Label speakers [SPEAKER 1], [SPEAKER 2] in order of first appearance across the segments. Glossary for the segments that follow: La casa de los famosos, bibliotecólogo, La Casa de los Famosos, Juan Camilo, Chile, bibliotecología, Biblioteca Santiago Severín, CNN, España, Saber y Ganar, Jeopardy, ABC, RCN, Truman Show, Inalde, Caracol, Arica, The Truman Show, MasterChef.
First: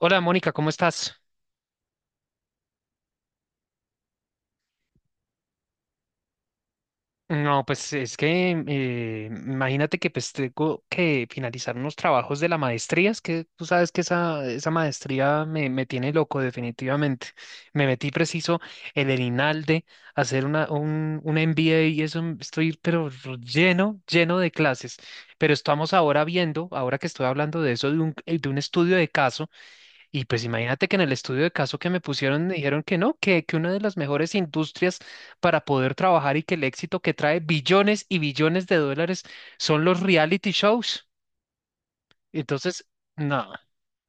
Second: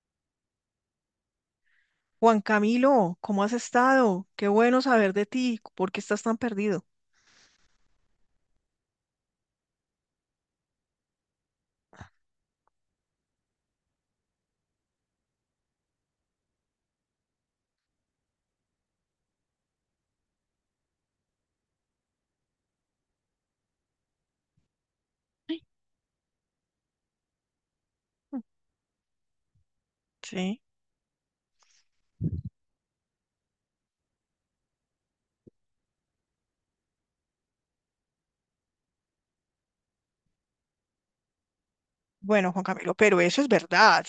[SPEAKER 1] Hola Mónica, ¿cómo estás?
[SPEAKER 2] Juan Camilo, ¿cómo has estado? Qué bueno saber de ti. ¿Por qué estás tan perdido?
[SPEAKER 1] No, pues es que imagínate que pues tengo que finalizar unos trabajos de la maestría. Es que tú sabes que esa maestría me tiene loco definitivamente. Me metí preciso en el Inalde a hacer un MBA y eso estoy pero lleno de clases. Pero estamos ahora viendo, ahora que estoy hablando de eso, de de un estudio de caso. Y pues
[SPEAKER 2] Sí.
[SPEAKER 1] imagínate que en el estudio de caso que me pusieron me dijeron que no, que una de las mejores industrias para poder trabajar y que el éxito que trae billones y billones de dólares son los reality shows.
[SPEAKER 2] Bueno, Juan
[SPEAKER 1] Entonces,
[SPEAKER 2] Camilo, pero eso es
[SPEAKER 1] no,
[SPEAKER 2] verdad.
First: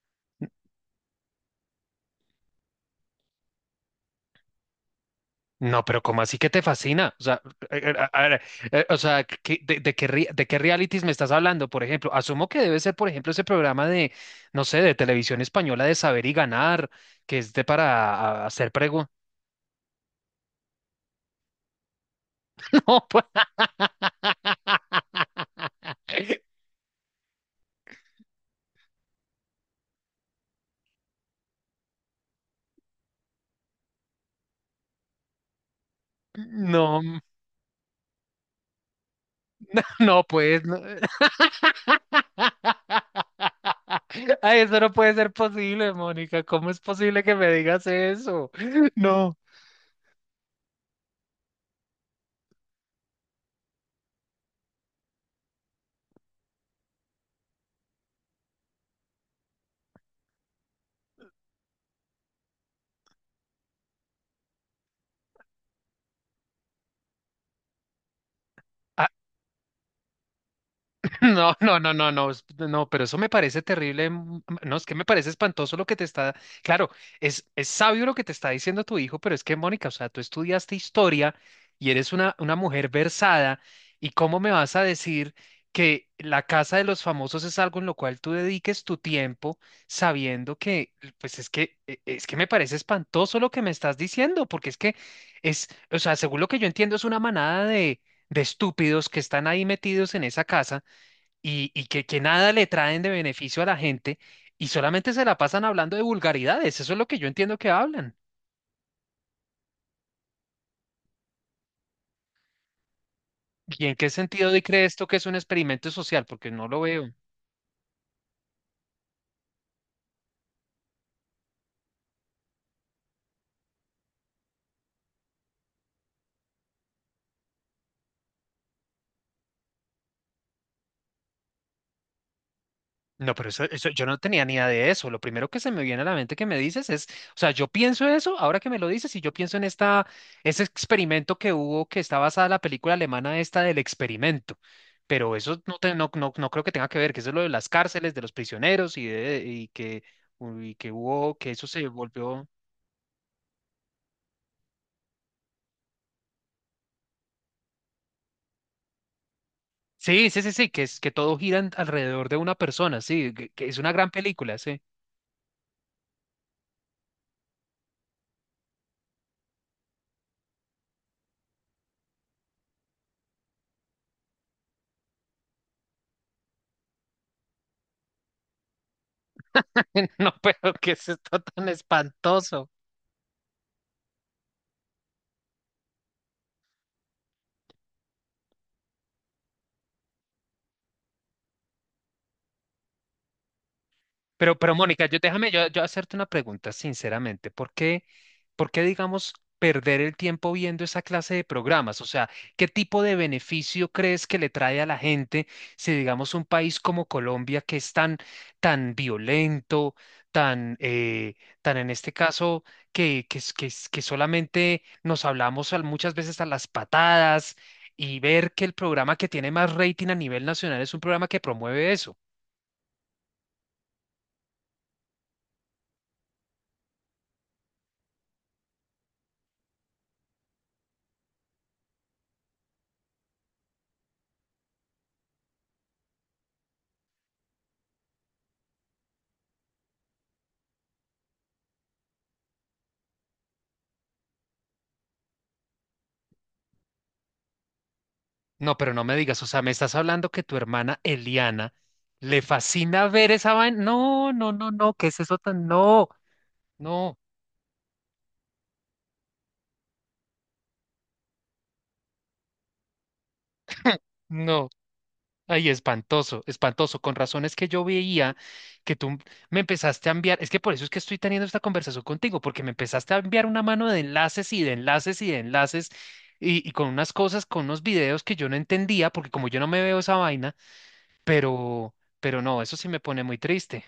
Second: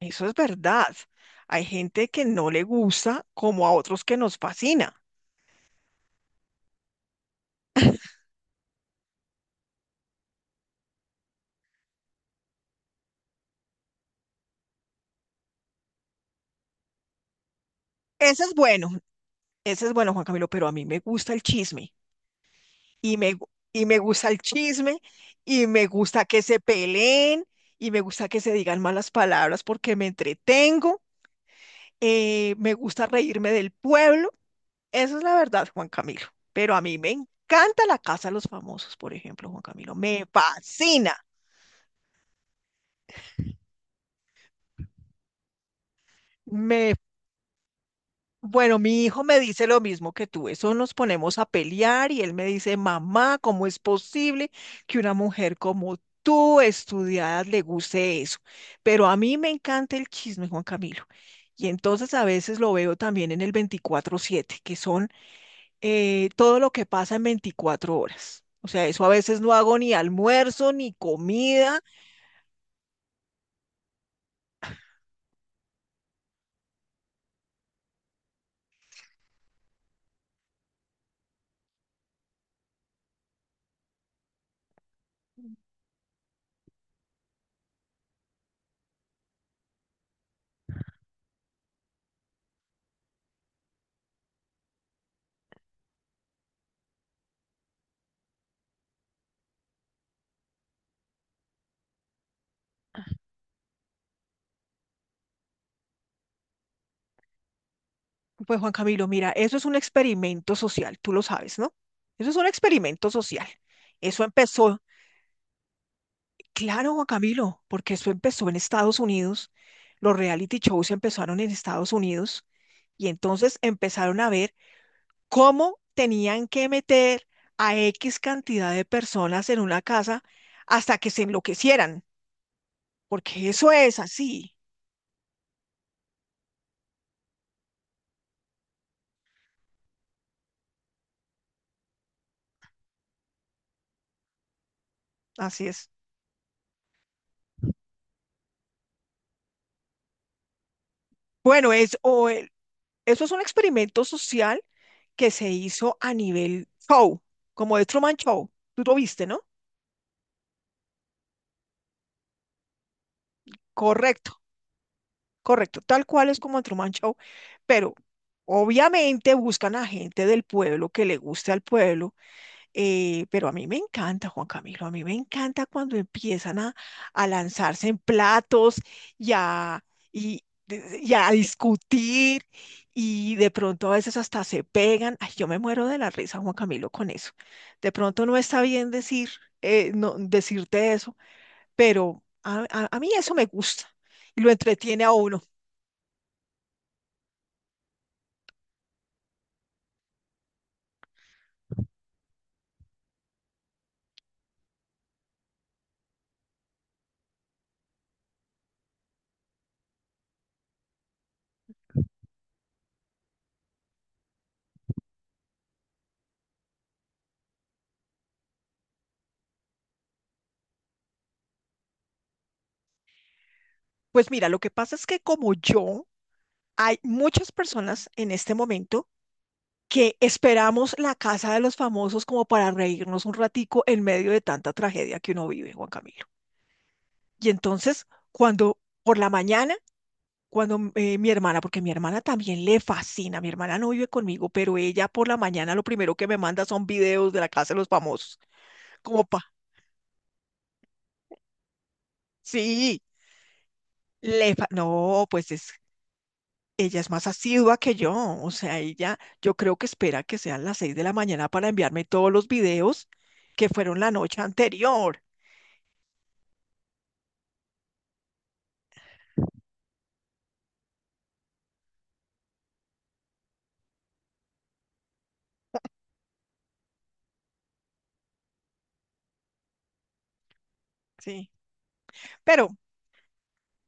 [SPEAKER 2] Eso es verdad. Hay gente que no le gusta como a otros que nos fascina.
[SPEAKER 1] no, pero ¿cómo así que te fascina? O sea, a ver, o sea, ¿de qué realities me estás hablando? Por ejemplo, asumo que debe ser, por ejemplo, ese programa de, no sé, de televisión española, de Saber y Ganar, que es de para
[SPEAKER 2] Ese es
[SPEAKER 1] hacer
[SPEAKER 2] bueno,
[SPEAKER 1] preguntas.
[SPEAKER 2] ese es bueno, Juan Camilo, pero a mí me gusta el chisme.
[SPEAKER 1] No, pues,
[SPEAKER 2] Y me gusta el chisme, y me gusta que se peleen, y me gusta que se digan malas palabras porque me entretengo. Me gusta reírme del pueblo. Eso es la verdad, Juan Camilo. Pero a mí
[SPEAKER 1] no,
[SPEAKER 2] me encanta la casa de los famosos, por ejemplo, Juan Camilo.
[SPEAKER 1] no,
[SPEAKER 2] Me
[SPEAKER 1] pues, no.
[SPEAKER 2] fascina.
[SPEAKER 1] Ay, eso no puede ser posible, Mónica. ¿Cómo es
[SPEAKER 2] Me,
[SPEAKER 1] posible que me digas eso?
[SPEAKER 2] bueno, mi hijo
[SPEAKER 1] No.
[SPEAKER 2] me dice lo mismo que tú. Eso nos ponemos a pelear y él me dice, mamá, ¿cómo es posible que una mujer como tú, estudiada, le guste eso? Pero a mí me encanta el chisme, Juan Camilo. Y entonces a veces lo veo también en el 24/7, que son todo lo que pasa en 24 horas. O sea, eso a veces no hago ni almuerzo, ni
[SPEAKER 1] No, no,
[SPEAKER 2] comida.
[SPEAKER 1] no, no, no, no, pero eso me parece terrible. No, es que me parece espantoso lo que te está. Claro, es sabio lo que te está diciendo tu hijo, pero es que, Mónica, o sea, tú estudiaste historia y eres una mujer versada, ¿y cómo me vas a decir que la casa de los famosos es algo en lo cual tú dediques tu tiempo sabiendo que, pues es que, es que me parece espantoso lo que me estás diciendo, porque es que o sea, según lo que yo entiendo, es una manada de estúpidos que están ahí metidos en esa casa que nada le traen de beneficio a la gente y solamente se la pasan hablando de vulgaridades. Eso es lo que yo entiendo que hablan.
[SPEAKER 2] Pues Juan Camilo, mira, eso es un experimento social, tú lo sabes, ¿no? Eso es un experimento social.
[SPEAKER 1] ¿Y en qué
[SPEAKER 2] Eso
[SPEAKER 1] sentido de
[SPEAKER 2] empezó,
[SPEAKER 1] cree esto que es un experimento social? Porque no lo
[SPEAKER 2] claro, Juan
[SPEAKER 1] veo.
[SPEAKER 2] Camilo, porque eso empezó en Estados Unidos. Los reality shows empezaron en Estados Unidos y entonces empezaron a ver cómo tenían que meter a X cantidad de personas en una casa hasta que se enloquecieran,
[SPEAKER 1] No,
[SPEAKER 2] porque
[SPEAKER 1] pero
[SPEAKER 2] eso es
[SPEAKER 1] yo no tenía ni
[SPEAKER 2] así.
[SPEAKER 1] idea de eso. Lo primero que se me viene a la mente que me dices es, o sea, yo pienso eso, ahora que me lo dices, y yo pienso en ese experimento que hubo, que está basada en la película alemana esta del experimento. Pero eso
[SPEAKER 2] Así
[SPEAKER 1] no,
[SPEAKER 2] es.
[SPEAKER 1] no creo que tenga que ver, que eso es lo de las cárceles, de los prisioneros y que hubo, que eso
[SPEAKER 2] Bueno,
[SPEAKER 1] se
[SPEAKER 2] es, o
[SPEAKER 1] volvió.
[SPEAKER 2] el- Eso es un experimento social que se hizo a nivel show, como de Truman Show. Tú lo viste, ¿no?
[SPEAKER 1] Sí, sí, sí, sí, que es que todo gira alrededor de una persona, sí, que es una gran
[SPEAKER 2] Correcto,
[SPEAKER 1] película, sí.
[SPEAKER 2] correcto. Tal cual es como el Truman Show, pero obviamente buscan a gente del pueblo que le guste al pueblo. Pero a mí me encanta, Juan Camilo, a mí me encanta cuando empiezan a lanzarse en platos y a,
[SPEAKER 1] No, pero que es
[SPEAKER 2] y a
[SPEAKER 1] esto tan
[SPEAKER 2] discutir
[SPEAKER 1] espantoso.
[SPEAKER 2] y de pronto a veces hasta se pegan. Ay, yo me muero de la risa, Juan Camilo, con eso. De pronto no está bien decir, no, decirte eso, pero a mí eso me gusta y lo
[SPEAKER 1] Pero
[SPEAKER 2] entretiene
[SPEAKER 1] Mónica,
[SPEAKER 2] a uno.
[SPEAKER 1] yo hacerte una pregunta sinceramente. ¿Por qué, digamos, perder el tiempo viendo esa clase de programas? O sea, ¿qué tipo de beneficio crees que le trae a la gente si, digamos, un país como Colombia, que es tan, tan violento, tan, eh, tan en este caso, que solamente nos hablamos muchas veces a las patadas y ver que el programa que tiene más rating a nivel nacional es un programa que promueve eso?
[SPEAKER 2] Pues mira, lo que pasa es que como yo, hay muchas personas en este momento que esperamos la casa de los famosos como para reírnos un ratico en medio de tanta tragedia que uno vive, Juan Camilo. Y entonces, cuando por la mañana, cuando mi hermana, porque mi hermana también le fascina, mi hermana no vive conmigo, pero ella por la mañana lo primero que me manda son videos de la casa de los famosos,
[SPEAKER 1] No, pero no me
[SPEAKER 2] como
[SPEAKER 1] digas, o
[SPEAKER 2] pa,
[SPEAKER 1] sea, me estás hablando que tu hermana Eliana le
[SPEAKER 2] sí,
[SPEAKER 1] fascina ver esa vaina. No, no, no, no, ¿qué es
[SPEAKER 2] no,
[SPEAKER 1] eso
[SPEAKER 2] pues
[SPEAKER 1] tan?
[SPEAKER 2] es,
[SPEAKER 1] No,
[SPEAKER 2] ella es
[SPEAKER 1] no,
[SPEAKER 2] más asidua que yo, o sea, ella, yo creo que espera que sean las 6 de la mañana para enviarme todos los videos que fueron la noche
[SPEAKER 1] no.
[SPEAKER 2] anterior,
[SPEAKER 1] Ay, espantoso, espantoso. Con razones que yo veía que tú me empezaste a enviar. Es que por eso es que estoy teniendo esta conversación contigo, porque me empezaste a enviar una mano de enlaces y de enlaces y de enlaces y con unas cosas, con unos videos que yo no entendía, porque como yo no me veo esa vaina,
[SPEAKER 2] sí,
[SPEAKER 1] pero, pero no,
[SPEAKER 2] pero
[SPEAKER 1] eso sí me pone muy triste.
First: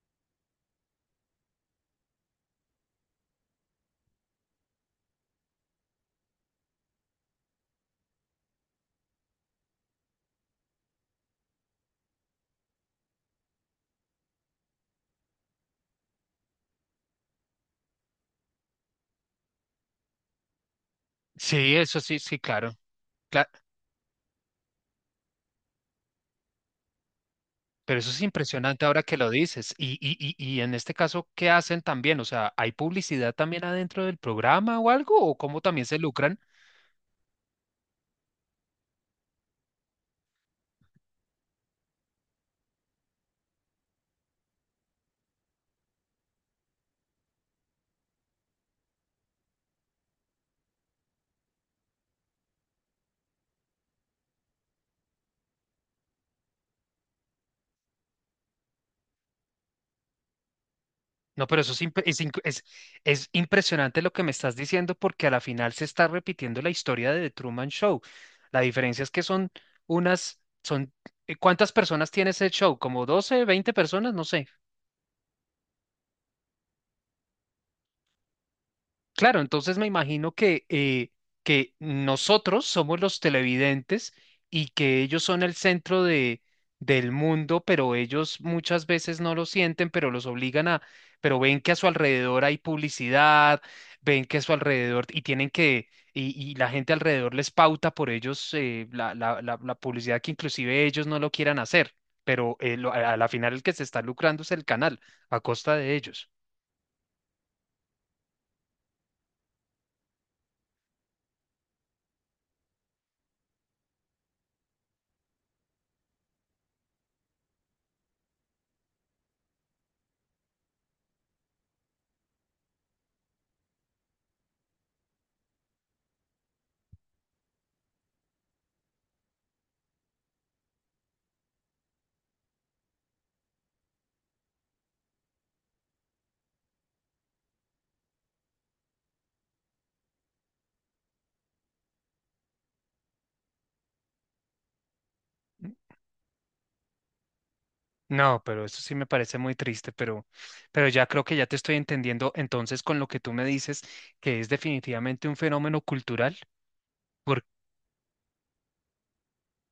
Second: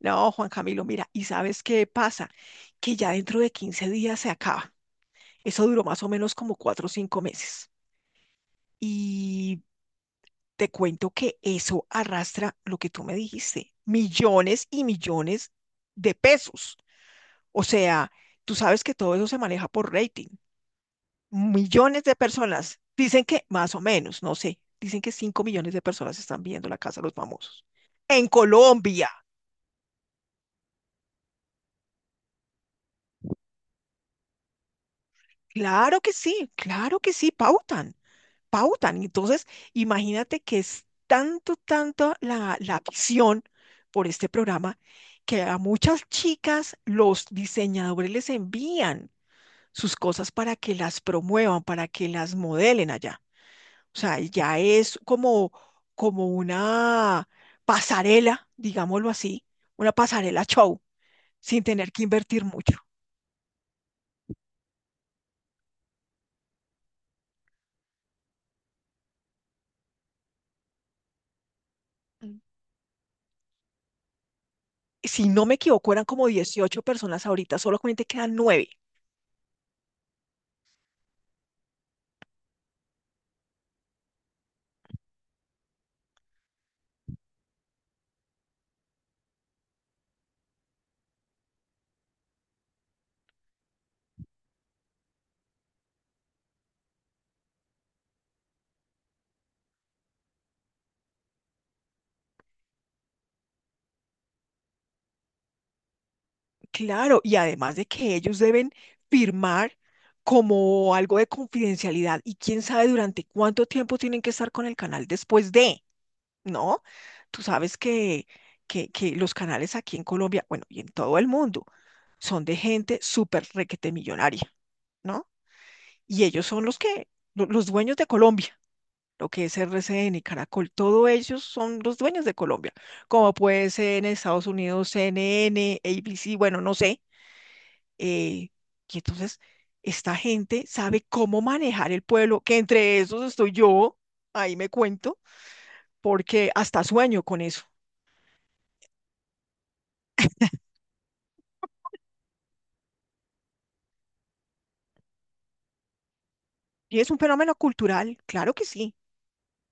[SPEAKER 2] no, Juan Camilo, mira, ¿y sabes qué pasa? Que ya dentro de 15 días se acaba. Eso duró más o menos como 4 o 5 meses. Y te cuento que eso arrastra lo que tú me dijiste, millones y millones de pesos. O sea, tú sabes que todo eso se maneja por rating.
[SPEAKER 1] Sí, eso
[SPEAKER 2] Millones de
[SPEAKER 1] sí, sí, claro.
[SPEAKER 2] personas, dicen que
[SPEAKER 1] Cla-
[SPEAKER 2] más o menos, no sé, dicen que 5 millones de personas están viendo La Casa de los Famosos.
[SPEAKER 1] Pero eso es
[SPEAKER 2] En
[SPEAKER 1] impresionante ahora
[SPEAKER 2] Colombia.
[SPEAKER 1] que lo dices. Y en este caso, ¿qué hacen también? O sea, ¿hay publicidad también adentro del programa o algo? ¿O cómo también se lucran?
[SPEAKER 2] Claro que sí, pautan. Pautan. Entonces, imagínate que es tanto, tanto la visión por este programa que a muchas chicas los diseñadores les envían sus cosas para que las promuevan, para que las modelen allá. O sea, ya es como, como una pasarela, digámoslo así, una pasarela show,
[SPEAKER 1] No, pero
[SPEAKER 2] sin
[SPEAKER 1] eso es,
[SPEAKER 2] tener que invertir mucho.
[SPEAKER 1] es impresionante lo que me estás diciendo, porque a la final se está repitiendo la historia de The Truman Show. La diferencia es que son unas, son, ¿cuántas personas tiene
[SPEAKER 2] Mm,
[SPEAKER 1] ese show? ¿Como 12 20 personas? No sé.
[SPEAKER 2] si no me equivoco, eran como 18 personas ahorita, solamente quedan 9.
[SPEAKER 1] Claro, entonces me imagino que nosotros somos los televidentes y que ellos son el centro de, del mundo, pero ellos muchas veces no lo sienten, pero los obligan a, pero ven que a su alrededor hay publicidad, ven que a su alrededor y la gente alrededor les pauta por ellos, la publicidad que inclusive ellos no lo quieran hacer, pero a la final el que se está lucrando es el canal a costa de ellos.
[SPEAKER 2] Claro, y además de que ellos deben firmar como algo de confidencialidad y quién sabe durante cuánto tiempo tienen que estar con el canal después de, ¿no? Tú sabes que los canales aquí en Colombia, bueno, y en todo el mundo, son de gente súper requete millonaria, ¿no? Y ellos son los los dueños de Colombia, lo que es RCN y Caracol, todos ellos son los dueños de Colombia, como puede ser en Estados Unidos, CNN, ABC, bueno, no sé eh, y entonces esta gente sabe cómo manejar el pueblo, que entre esos estoy yo, ahí me cuento, porque hasta sueño con eso.
[SPEAKER 1] No, pero eso sí me parece muy triste, pero ya creo que ya te estoy entendiendo entonces con lo que tú me dices, que es definitivamente un fenómeno cultural.
[SPEAKER 2] Y es un
[SPEAKER 1] Por-
[SPEAKER 2] fenómeno cultural,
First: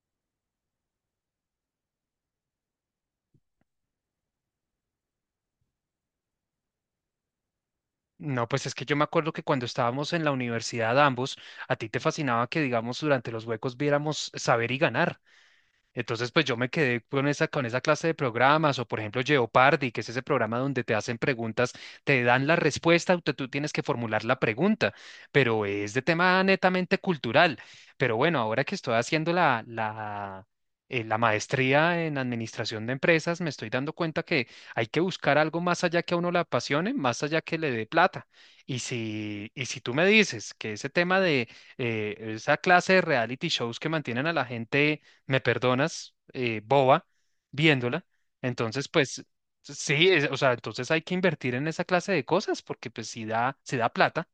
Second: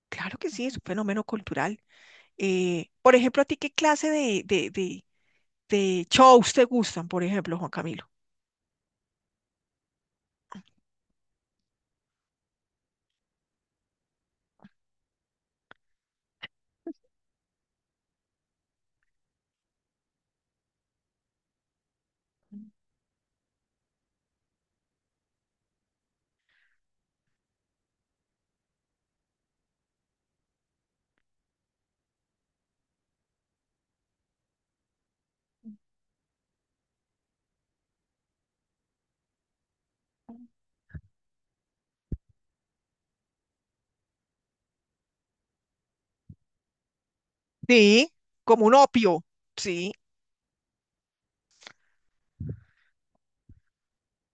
[SPEAKER 2] claro que sí, es un fenómeno cultural. Por ejemplo, ¿a ti qué clase de shows te gustan, por ejemplo, Juan Camilo?
[SPEAKER 1] no, pues es que yo me acuerdo que cuando estábamos en la universidad ambos, a ti te fascinaba que, digamos, durante los huecos viéramos Saber y Ganar. Entonces, pues yo me quedé con con esa clase de programas, o por ejemplo Jeopardy, que es ese programa donde te hacen preguntas, te dan la respuesta, tú tienes que formular la pregunta, pero es de tema netamente cultural. Pero bueno, ahora que estoy haciendo la maestría en administración de empresas, me estoy dando cuenta que hay que buscar algo más allá que a uno le apasione, más allá que le dé plata. Y si tú me dices que ese tema de esa clase de reality shows que mantienen a la gente, me perdonas, boba, viéndola.
[SPEAKER 2] Sí, como un
[SPEAKER 1] Entonces, pues
[SPEAKER 2] opio. Sí,
[SPEAKER 1] sí, o sea, entonces hay que invertir en esa clase de cosas, porque pues si da plata,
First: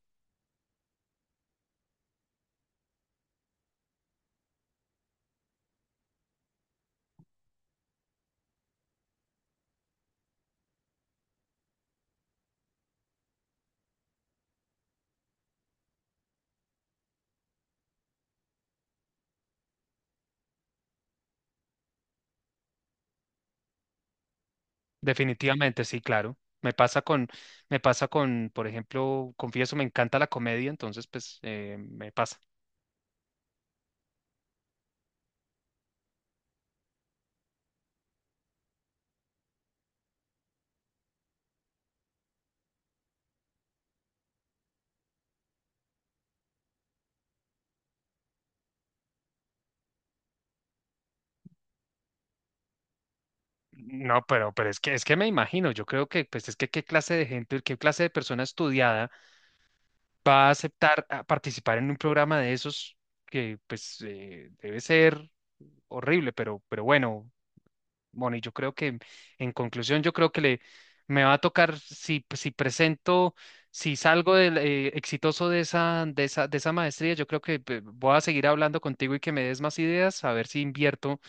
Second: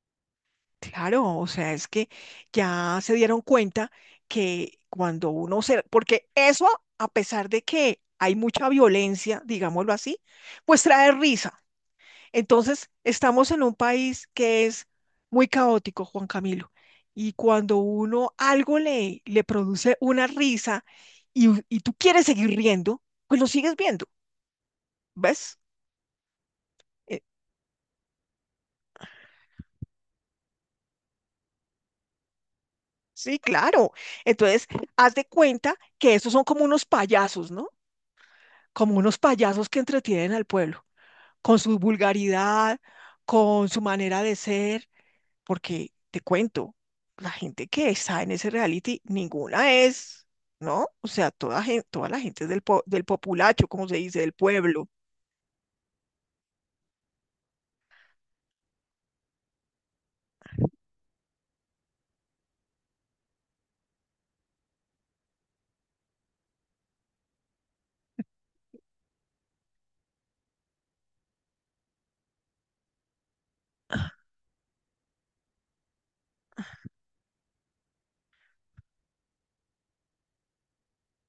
[SPEAKER 2] claro, o sea, es que ya se dieron cuenta que cuando uno se... Porque eso, a pesar de que hay mucha violencia, digámoslo así, pues trae risa. Entonces, estamos en un país que es muy caótico, Juan Camilo, y cuando uno algo le produce una risa y tú quieres seguir riendo, pues lo sigues viendo, ¿ves?
[SPEAKER 1] definitivamente sí, claro.
[SPEAKER 2] Eh,
[SPEAKER 1] Me pasa con, por ejemplo, confieso, me encanta la comedia, entonces pues me pasa.
[SPEAKER 2] sí, claro. Entonces, haz de cuenta que esos son como unos payasos, ¿no? Como unos payasos que entretienen al pueblo, con su vulgaridad, con su manera de ser. Porque te cuento, la gente que está en ese reality, ninguna es, ¿no? O sea, toda la gente es del populacho, como se dice,
[SPEAKER 1] No,
[SPEAKER 2] del
[SPEAKER 1] pero
[SPEAKER 2] pueblo.
[SPEAKER 1] es que me imagino, yo creo que, pues es que qué clase de gente, qué clase de persona estudiada va a aceptar a participar en un programa de esos que, pues, debe ser horrible, pero bueno. Bueno, y yo creo que, en conclusión, yo creo que le me va a tocar si, si salgo exitoso de de esa maestría. Yo creo que voy a seguir hablando contigo y que me des más ideas, a ver si invierto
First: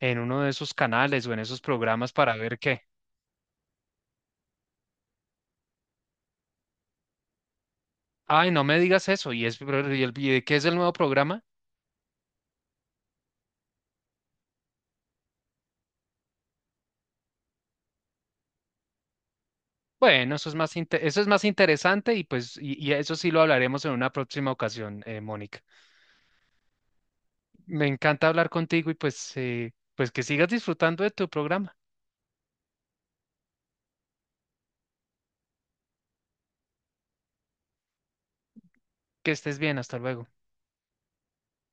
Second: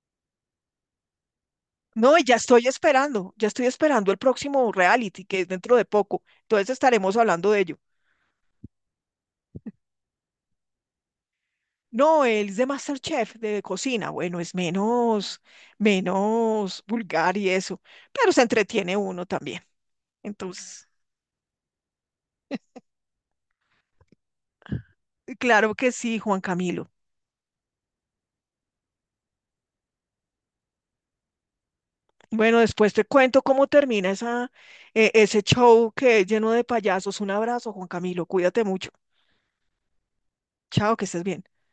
[SPEAKER 1] en uno de esos canales o en esos programas
[SPEAKER 2] No, y
[SPEAKER 1] para ver qué.
[SPEAKER 2] ya estoy esperando el próximo reality, que es dentro de poco. Entonces estaremos hablando de ello.
[SPEAKER 1] Ay, no me digas eso. ¿Y es pero, y de qué es el nuevo programa?
[SPEAKER 2] No, él es de MasterChef, de cocina. Bueno, es menos, menos vulgar y eso, pero se entretiene uno también.
[SPEAKER 1] Bueno, eso es
[SPEAKER 2] Entonces,
[SPEAKER 1] eso es más interesante y pues y eso sí lo hablaremos en una próxima ocasión, Mónica.
[SPEAKER 2] claro que sí, Juan Camilo.
[SPEAKER 1] Me encanta hablar contigo y pues pues que sigas disfrutando de tu programa.
[SPEAKER 2] Bueno, después te cuento cómo termina esa, ese show que es lleno de payasos. Un abrazo, Juan Camilo. Cuídate mucho.
[SPEAKER 1] Que estés bien, hasta luego.
[SPEAKER 2] Chao, que estés bien.